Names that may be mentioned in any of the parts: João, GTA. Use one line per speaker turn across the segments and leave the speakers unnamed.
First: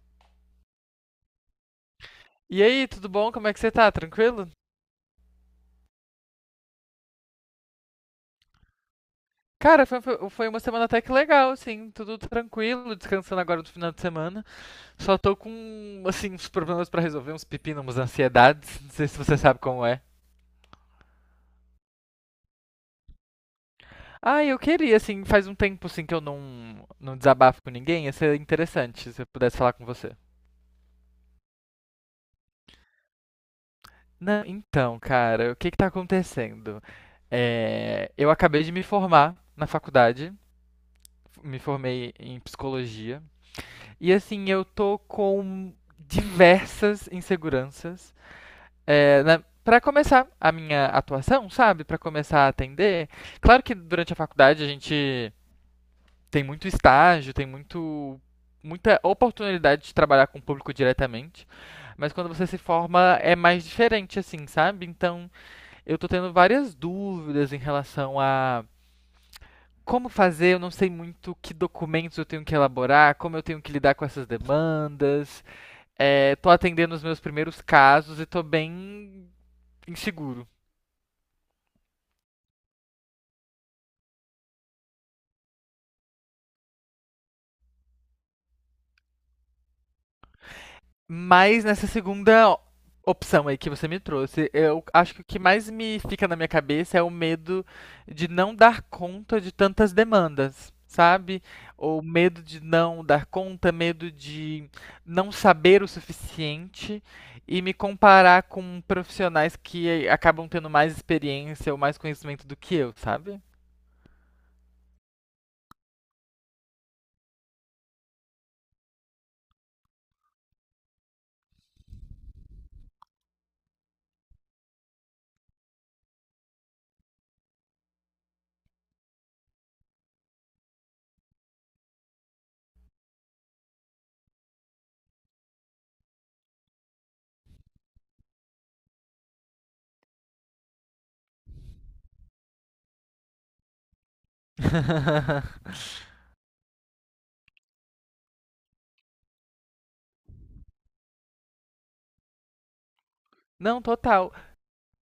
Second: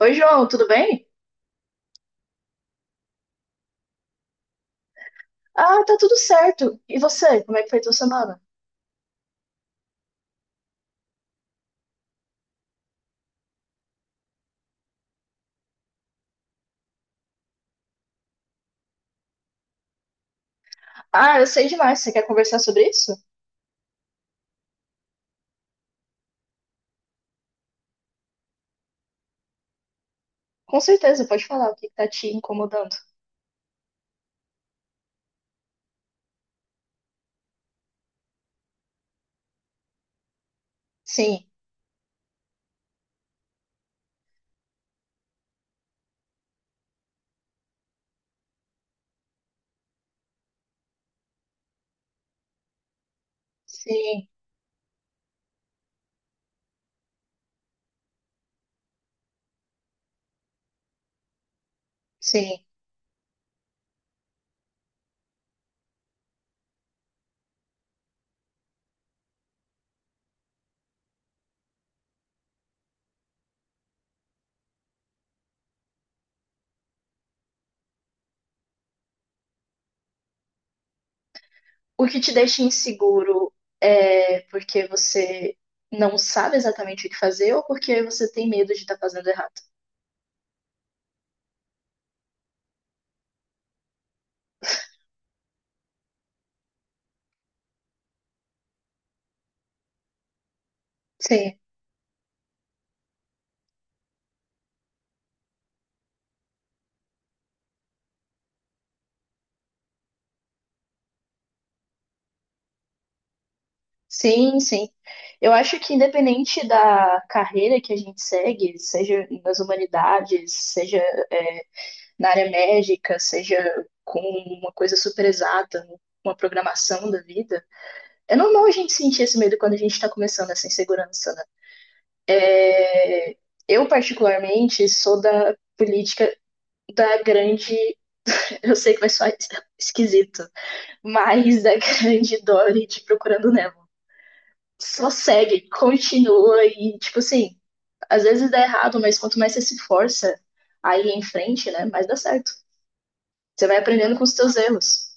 Oi, João, tudo bem?
E aí, tudo bom? Como é que você tá? Tranquilo?
Ah, tá tudo certo. E você, como é que foi a tua semana?
Cara, foi uma semana até que legal, assim, tudo tranquilo, descansando agora no final de semana. Só tô com, assim, uns problemas pra resolver, uns pepinos, umas ansiedades. Não sei se você sabe como é.
Ah, eu sei demais. Você quer conversar sobre isso?
Ah, eu queria, assim, faz um tempo, assim, que eu não desabafo com ninguém. Ia ser interessante se eu pudesse falar com você.
Com certeza, pode falar o que que tá te incomodando.
Não, então, cara, o que que tá acontecendo? É, eu acabei de me formar na faculdade,
Sim,
me formei em psicologia. E assim, eu tô com diversas inseguranças. É, pra começar a minha atuação, sabe? Pra começar a atender. Claro que durante a
sim,
faculdade a gente tem muito estágio, tem muito, muita oportunidade de trabalhar com o público diretamente. Mas quando você se
sim.
forma é mais diferente, assim, sabe? Então eu tô tendo várias dúvidas em relação a como fazer, eu não sei muito que documentos eu tenho que elaborar, como eu tenho que lidar com essas demandas. É, tô atendendo os meus primeiros casos e tô bem inseguro.
O que te deixa inseguro é porque você não sabe exatamente o que fazer ou porque você tem medo de estar fazendo errado?
Mas nessa segunda opção aí que você me trouxe, eu acho que o que mais me fica na minha cabeça é o medo de não dar conta de tantas demandas, sabe?
Sim,
Ou medo de não dar conta, medo de não saber o suficiente e me comparar com profissionais que acabam tendo mais experiência ou mais conhecimento do que eu, sabe?
sim, sim. Eu acho que independente da carreira que a gente segue, seja nas humanidades, seja é, na área médica, seja com uma coisa super exata, uma programação da vida, é normal a gente sentir esse medo quando a gente está começando essa insegurança, né? É, eu, particularmente, sou da política da grande. Eu sei que vai soar esquisito, mas da grande Dorothy procurando Nemo. Só segue, continua e, tipo assim, às vezes dá errado, mas quanto mais você se força a ir em frente, né, mais dá certo. Você vai
Não,
aprendendo com
total.
os teus erros.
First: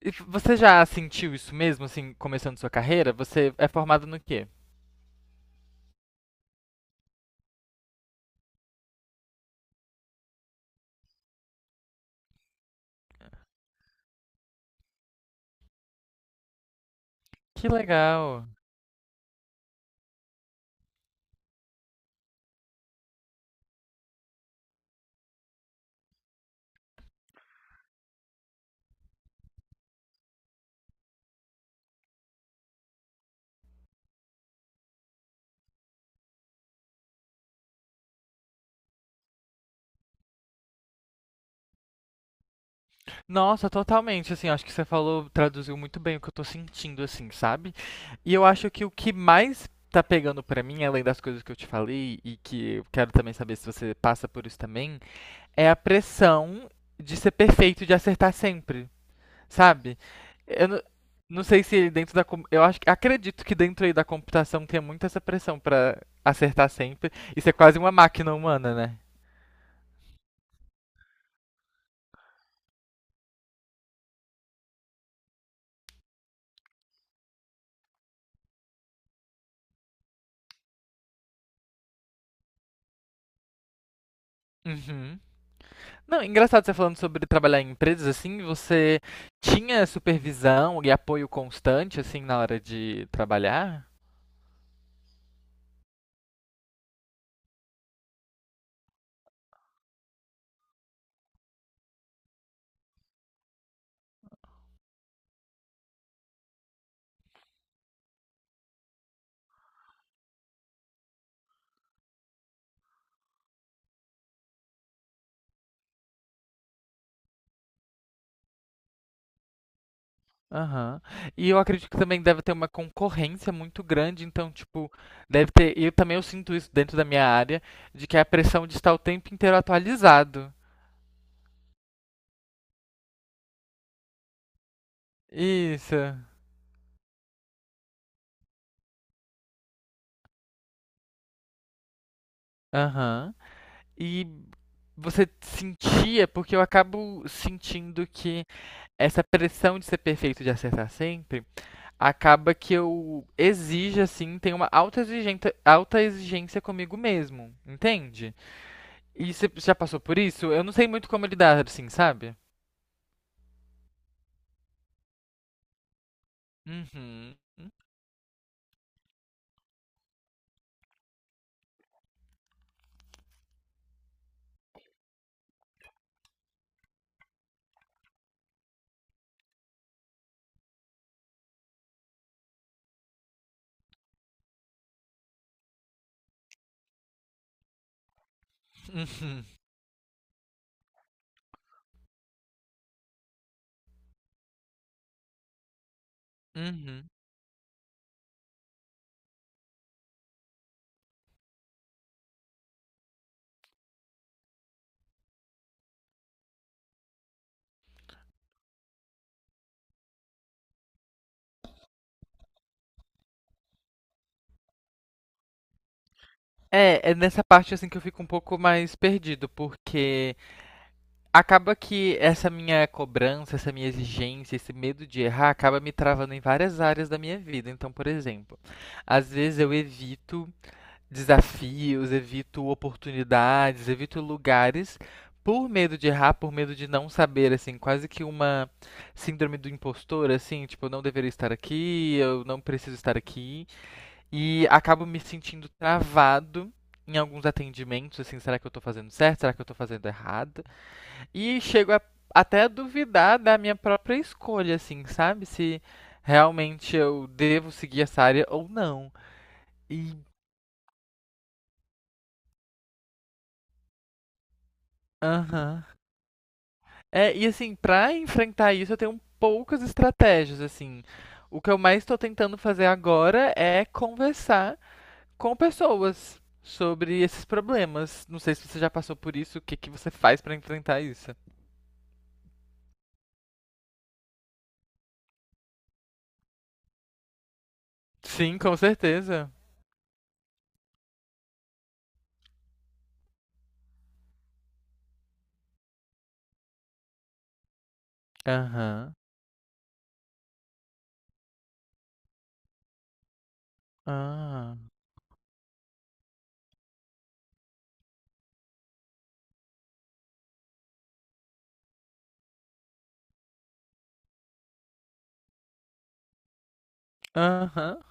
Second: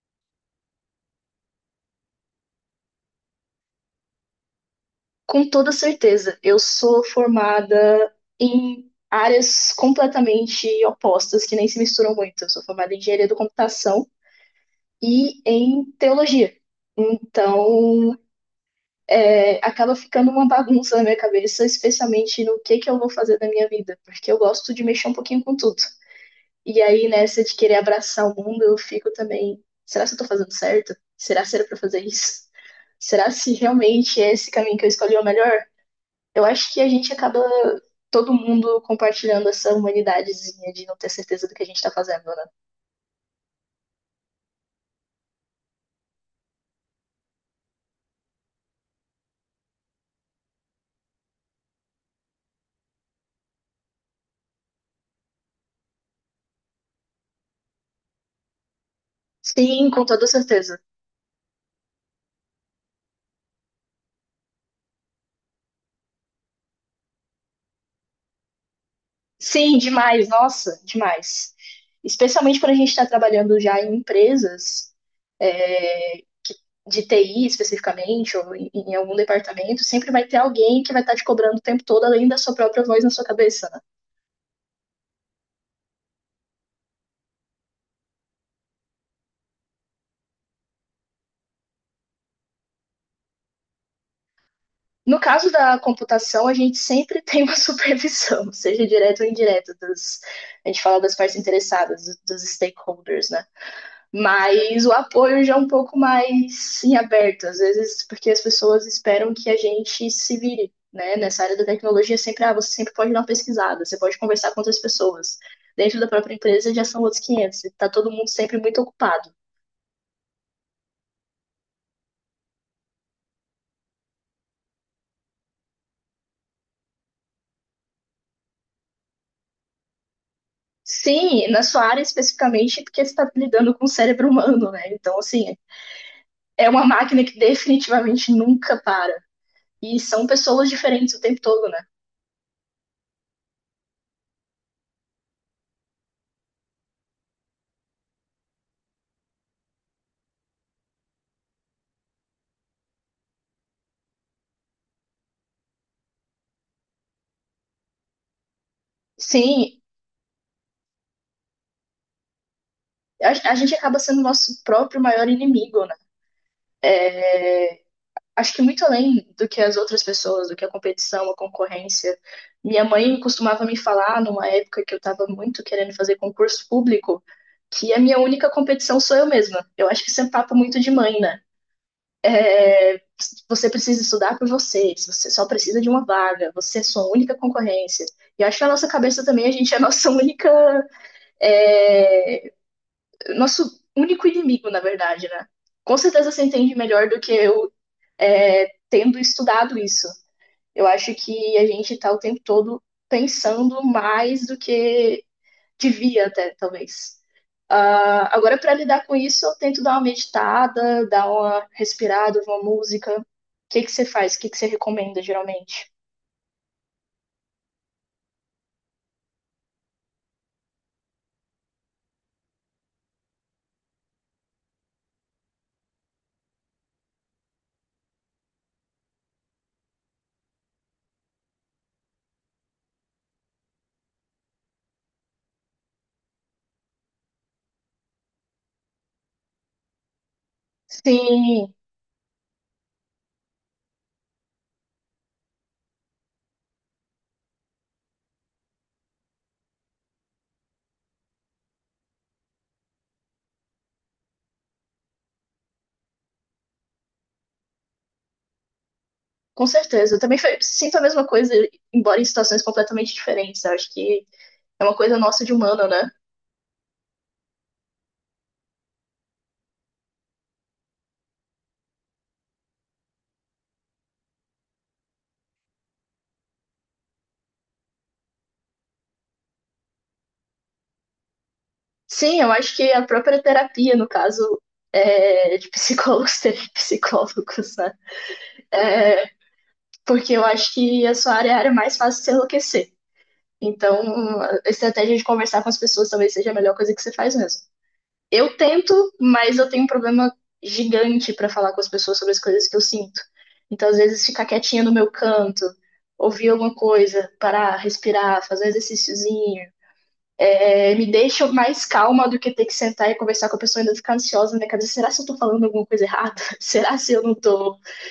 E você já sentiu isso mesmo, assim, começando sua carreira? Você é formado no quê?
Com toda certeza, eu sou formada em áreas completamente opostas, que nem se misturam muito. Eu sou formada em engenharia da computação e em teologia.
Que
Então,
legal.
é, acaba ficando uma bagunça na minha cabeça, especialmente no que eu vou fazer da minha vida, porque eu gosto de mexer um pouquinho com tudo. E aí, nessa de querer abraçar o mundo, eu fico também, será se eu tô fazendo certo? Será que era pra fazer isso? Será se realmente é esse caminho que eu escolhi é o melhor? Eu acho que a gente acaba todo mundo compartilhando essa humanidadezinha de não ter certeza do que a gente tá fazendo, né?
Nossa, totalmente, assim, acho que você falou, traduziu muito bem o que eu tô sentindo, assim, sabe? E eu acho que o que mais tá pegando pra mim, além das coisas que eu te falei, e que eu quero também saber se você passa por isso também, é a pressão de ser perfeito, e de acertar sempre.
Sim,
Sabe?
com toda
Eu
certeza.
não sei se ele dentro da. Com- Eu acho, que- acredito que dentro aí da computação tem muito essa pressão pra acertar sempre e ser quase uma máquina humana, né?
Sim, demais, nossa, demais. Especialmente quando a gente está trabalhando já em empresas, é, que- de TI especificamente, ou em algum departamento, sempre vai ter alguém que vai estar te cobrando o tempo todo, além da sua própria voz na sua cabeça, né?
Uhum. Não, engraçado você falando sobre trabalhar em empresas assim, você tinha supervisão e apoio constante assim na hora de trabalhar?
No caso da computação, a gente sempre tem uma supervisão, seja direta ou indireta, dos, a gente fala das partes interessadas, dos stakeholders, né? Mas o apoio já é um pouco mais em aberto, às vezes porque as pessoas esperam que a gente se vire, né? Nessa área da tecnologia, sempre, ah, você sempre pode dar uma pesquisada, você pode conversar com outras pessoas. Dentro da própria empresa já são outros 500. Está todo mundo sempre muito ocupado.
Aham. E eu acredito que também deve ter uma concorrência muito grande, então, tipo, deve ter. E eu também eu sinto isso dentro da minha área, de que é a pressão de estar o tempo inteiro atualizado.
Sim, na sua área especificamente, porque você está lidando com o cérebro humano, né? Então, assim,
Isso.
é uma máquina que definitivamente nunca para. E são pessoas diferentes o tempo todo, né?
Aham. E você sentia, porque eu acabo sentindo que essa pressão de ser perfeito, de acertar sempre, acaba que eu exijo, assim, tenho uma alta exigência comigo mesmo, entende? E você
Sim,
já passou por isso? Eu não sei muito como lidar, assim, sabe?
a gente acaba sendo nosso próprio maior inimigo, né?
Uhum.
Acho que muito além do que as outras pessoas, do que a competição, a concorrência. Minha mãe costumava me falar, numa época que eu estava muito querendo fazer concurso público, que a minha única competição sou eu mesma. Eu acho que isso é um papo muito de mãe, né? Você precisa estudar por você, você só precisa de uma vaga, você é sua única concorrência. E acho que na nossa cabeça
Uhum.
também a gente é a nossa única é nosso único inimigo, na verdade, né? Com certeza você entende melhor
Uhum.
do que eu é, tendo estudado isso. Eu acho que a gente está o tempo todo pensando mais do que devia até, talvez. Agora, para lidar com isso, eu tento dar uma meditada, dar uma respirada, uma música. O que que você faz? O que que você recomenda, geralmente?
É, nessa parte assim que eu fico um pouco mais perdido, porque acaba que essa minha cobrança, essa minha exigência, esse medo de errar, acaba me travando em várias áreas da minha vida. Então, por exemplo, às vezes eu evito desafios, evito oportunidades, evito lugares por medo de errar, por medo de não saber, assim, quase que uma síndrome do impostor, assim, tipo, eu não deveria estar
Sim,
aqui, eu não preciso estar aqui, e acabo me sentindo travado em alguns atendimentos, assim, será que eu tô fazendo certo? Será que eu tô fazendo errado? E chego até a duvidar da minha própria escolha, assim, sabe? Se realmente eu devo seguir essa área ou não.
com certeza.
E,
Eu também sinto a mesma coisa, embora em situações completamente diferentes. Eu acho que é uma coisa nossa de
aham.
humano, né?
É, e assim, pra enfrentar isso, eu tenho poucas estratégias, assim. O que eu mais tô tentando fazer agora é conversar com pessoas sobre esses problemas. Não sei se você já passou por isso, o que que você faz pra enfrentar isso?
Sim, eu acho que a própria terapia, no caso, é, de psicólogos terem psicólogos, né?
Sim, com
É,
certeza.
porque eu acho que a sua área é a área mais fácil de se enlouquecer. Então, a estratégia de conversar com as pessoas talvez seja a melhor coisa que você faz mesmo. Eu tento,
Aham.
mas eu tenho um problema gigante para falar com as pessoas sobre as coisas que eu sinto. Então, às vezes, ficar
Ah.
quietinha no meu canto, ouvir alguma coisa, parar, respirar, fazer um exercíciozinho, é, me deixa mais calma do que ter que sentar e conversar com a pessoa e ainda ficar ansiosa na minha. Será se eu tô falando alguma coisa errada? Será se eu não tô
Aham.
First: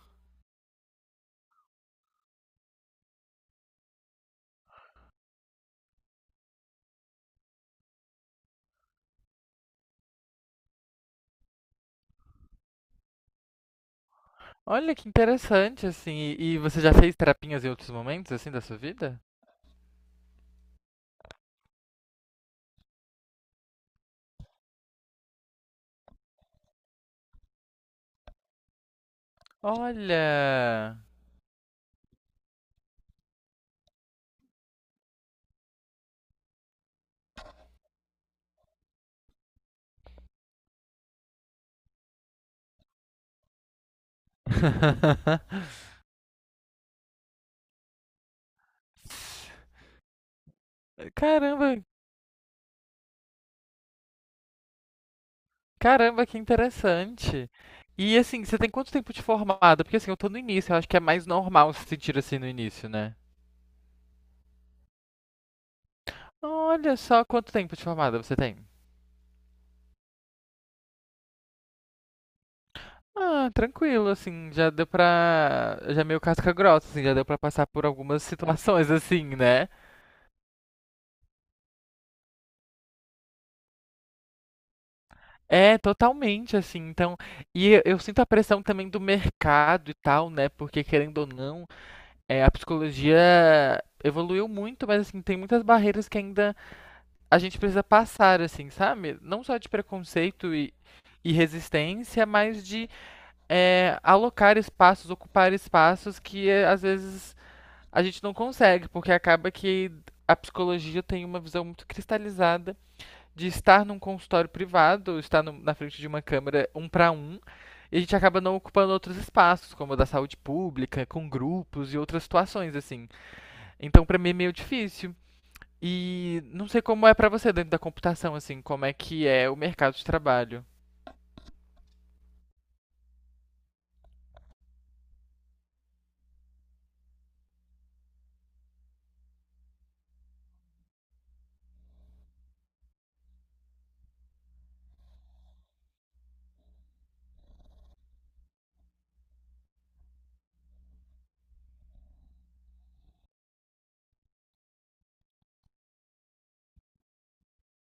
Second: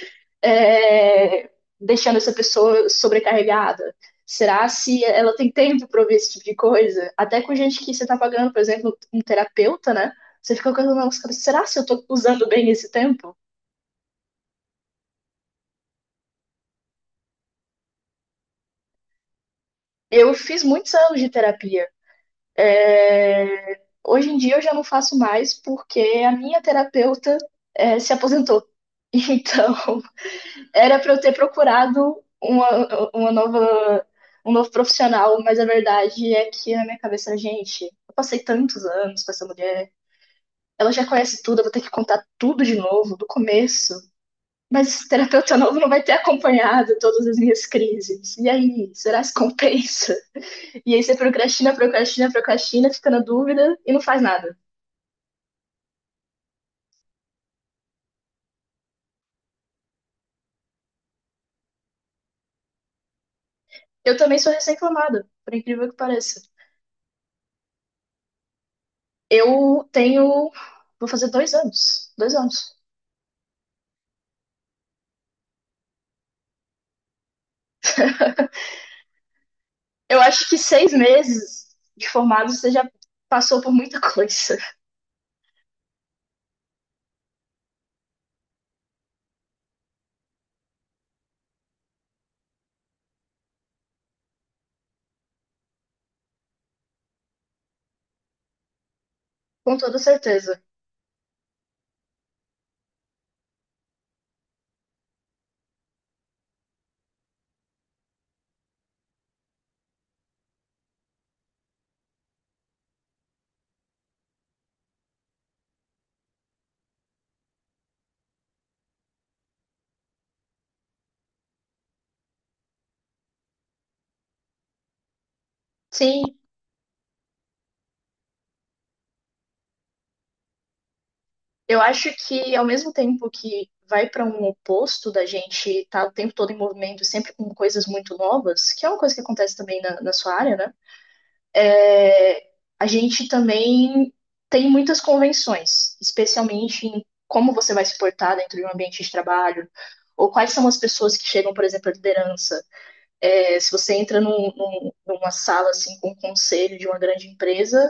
é, deixando essa pessoa sobrecarregada? Será se ela tem tempo para ouvir esse tipo de coisa? Até com gente que você tá pagando, por exemplo, um terapeuta, né? Você fica com a mão cabeça, será se eu tô usando bem esse tempo?
Olha que interessante, assim. E você já fez terapinhas em outros momentos, assim, da sua vida?
Eu fiz muitos anos de terapia. É, hoje em dia eu já não faço mais porque a minha terapeuta é, se aposentou. Então,
Olha!
era para eu ter procurado uma nova, um novo profissional, mas a verdade é que na minha cabeça, gente, eu passei tantos anos com essa mulher, ela já conhece tudo, eu vou ter que contar tudo de novo, do começo. Mas esse terapeuta novo não vai ter acompanhado todas as minhas crises. E aí, será que compensa? E aí você procrastina,
Caramba,
procrastina, procrastina, fica na dúvida e não faz nada.
caramba, que interessante. E assim, você tem quanto tempo de formada? Porque assim, eu tô no início, eu acho que é mais normal se sentir assim no início, né?
Eu também sou recém-formada, por incrível que pareça.
Olha só quanto tempo de formada você tem.
Eu tenho. Vou fazer 2 anos. 2 anos.
Ah, tranquilo, assim, já deu pra. Já é meio casca grossa, assim, já deu pra passar por algumas situações, assim, né?
Eu acho que 6 meses de formado você já passou por muita coisa,
É, totalmente, assim, então, e eu sinto a pressão também do mercado e tal, né, porque querendo ou não, a psicologia evoluiu muito, mas assim, tem muitas barreiras que ainda a gente precisa passar, assim, sabe? Não só de
com toda
preconceito
certeza.
e, resistência, mas de alocar espaços, ocupar espaços que às vezes a gente não consegue, porque acaba que a psicologia tem uma visão muito cristalizada de estar num consultório privado, estar na frente de uma câmera um para um, e a gente acaba não ocupando outros espaços, como o da saúde pública, com grupos e outras situações, assim. Então, pra mim é meio difícil.
Sim,
E não sei como é pra você dentro da computação, assim, como é que é o mercado de trabalho.
eu acho que ao mesmo tempo que vai para um oposto da gente estar o tempo todo em movimento, sempre com coisas muito novas, que é uma coisa que acontece também na, na sua área, né? É, a gente também tem muitas convenções, especialmente em como você vai se portar dentro de um ambiente de trabalho, ou quais são as pessoas que chegam, por exemplo, à liderança. É, se você entra numa sala assim com um conselho de uma grande empresa,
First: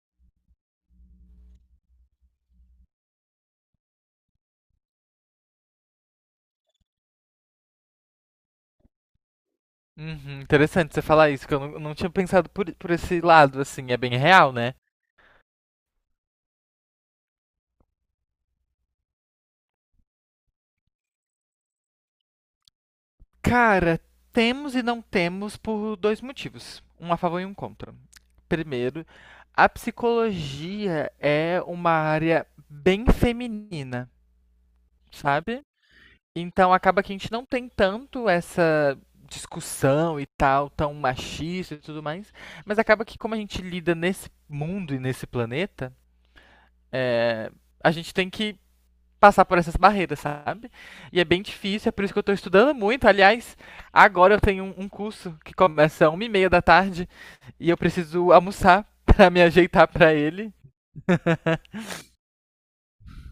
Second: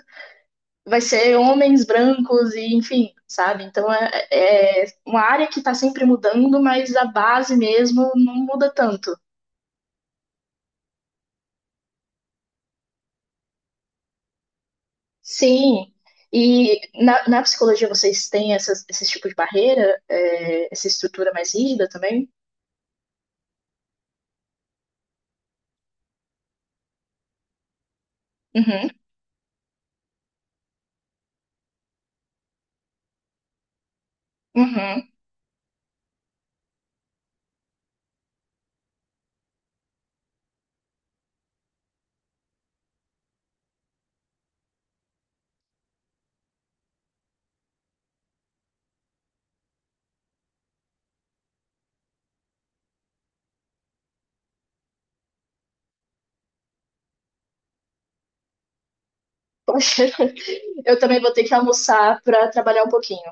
vai ser homens brancos e enfim, sabe? Então é, é uma área que está sempre mudando, mas a base mesmo não muda tanto.
Uhum, interessante você falar isso, que eu não tinha pensado por esse lado, assim, é bem real, né?
Sim. E na, na psicologia vocês têm essas, esses tipos de barreira, é, essa estrutura mais rígida também?
Cara, temos e não temos por dois motivos, um a favor e um contra.
Uhum,
Primeiro, a psicologia é uma área bem feminina,
uhum.
sabe? Então acaba que a gente não tem tanto essa discussão e tal, tão machista e tudo mais, mas acaba que como a gente lida nesse mundo e nesse planeta, é, a gente tem que passar por essas barreiras, sabe? E é bem difícil, é por isso que eu estou estudando muito. Aliás, agora eu tenho um curso que começa às 1h30 da tarde e eu preciso almoçar para me ajeitar
Poxa,
para ele.
eu também vou ter que almoçar para trabalhar um pouquinho.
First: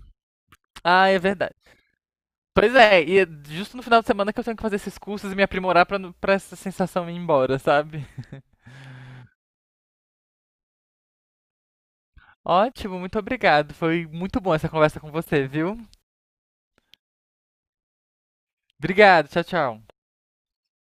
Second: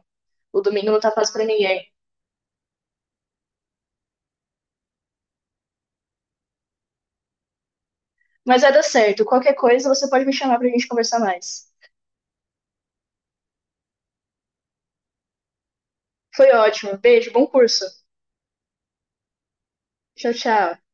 O domingo não
Ah,
tá
é
fácil para
verdade.
ninguém.
Pois é, e é justo no final de semana que eu tenho que fazer esses cursos e me aprimorar para pra essa sensação ir embora, sabe?
Mas vai dar certo. Qualquer coisa, você pode me chamar pra gente conversar mais.
Ótimo, muito obrigado. Foi muito bom essa conversa com você, viu?
Foi ótimo. Beijo, bom curso.
Obrigado, tchau, tchau.
Tchau, tchau.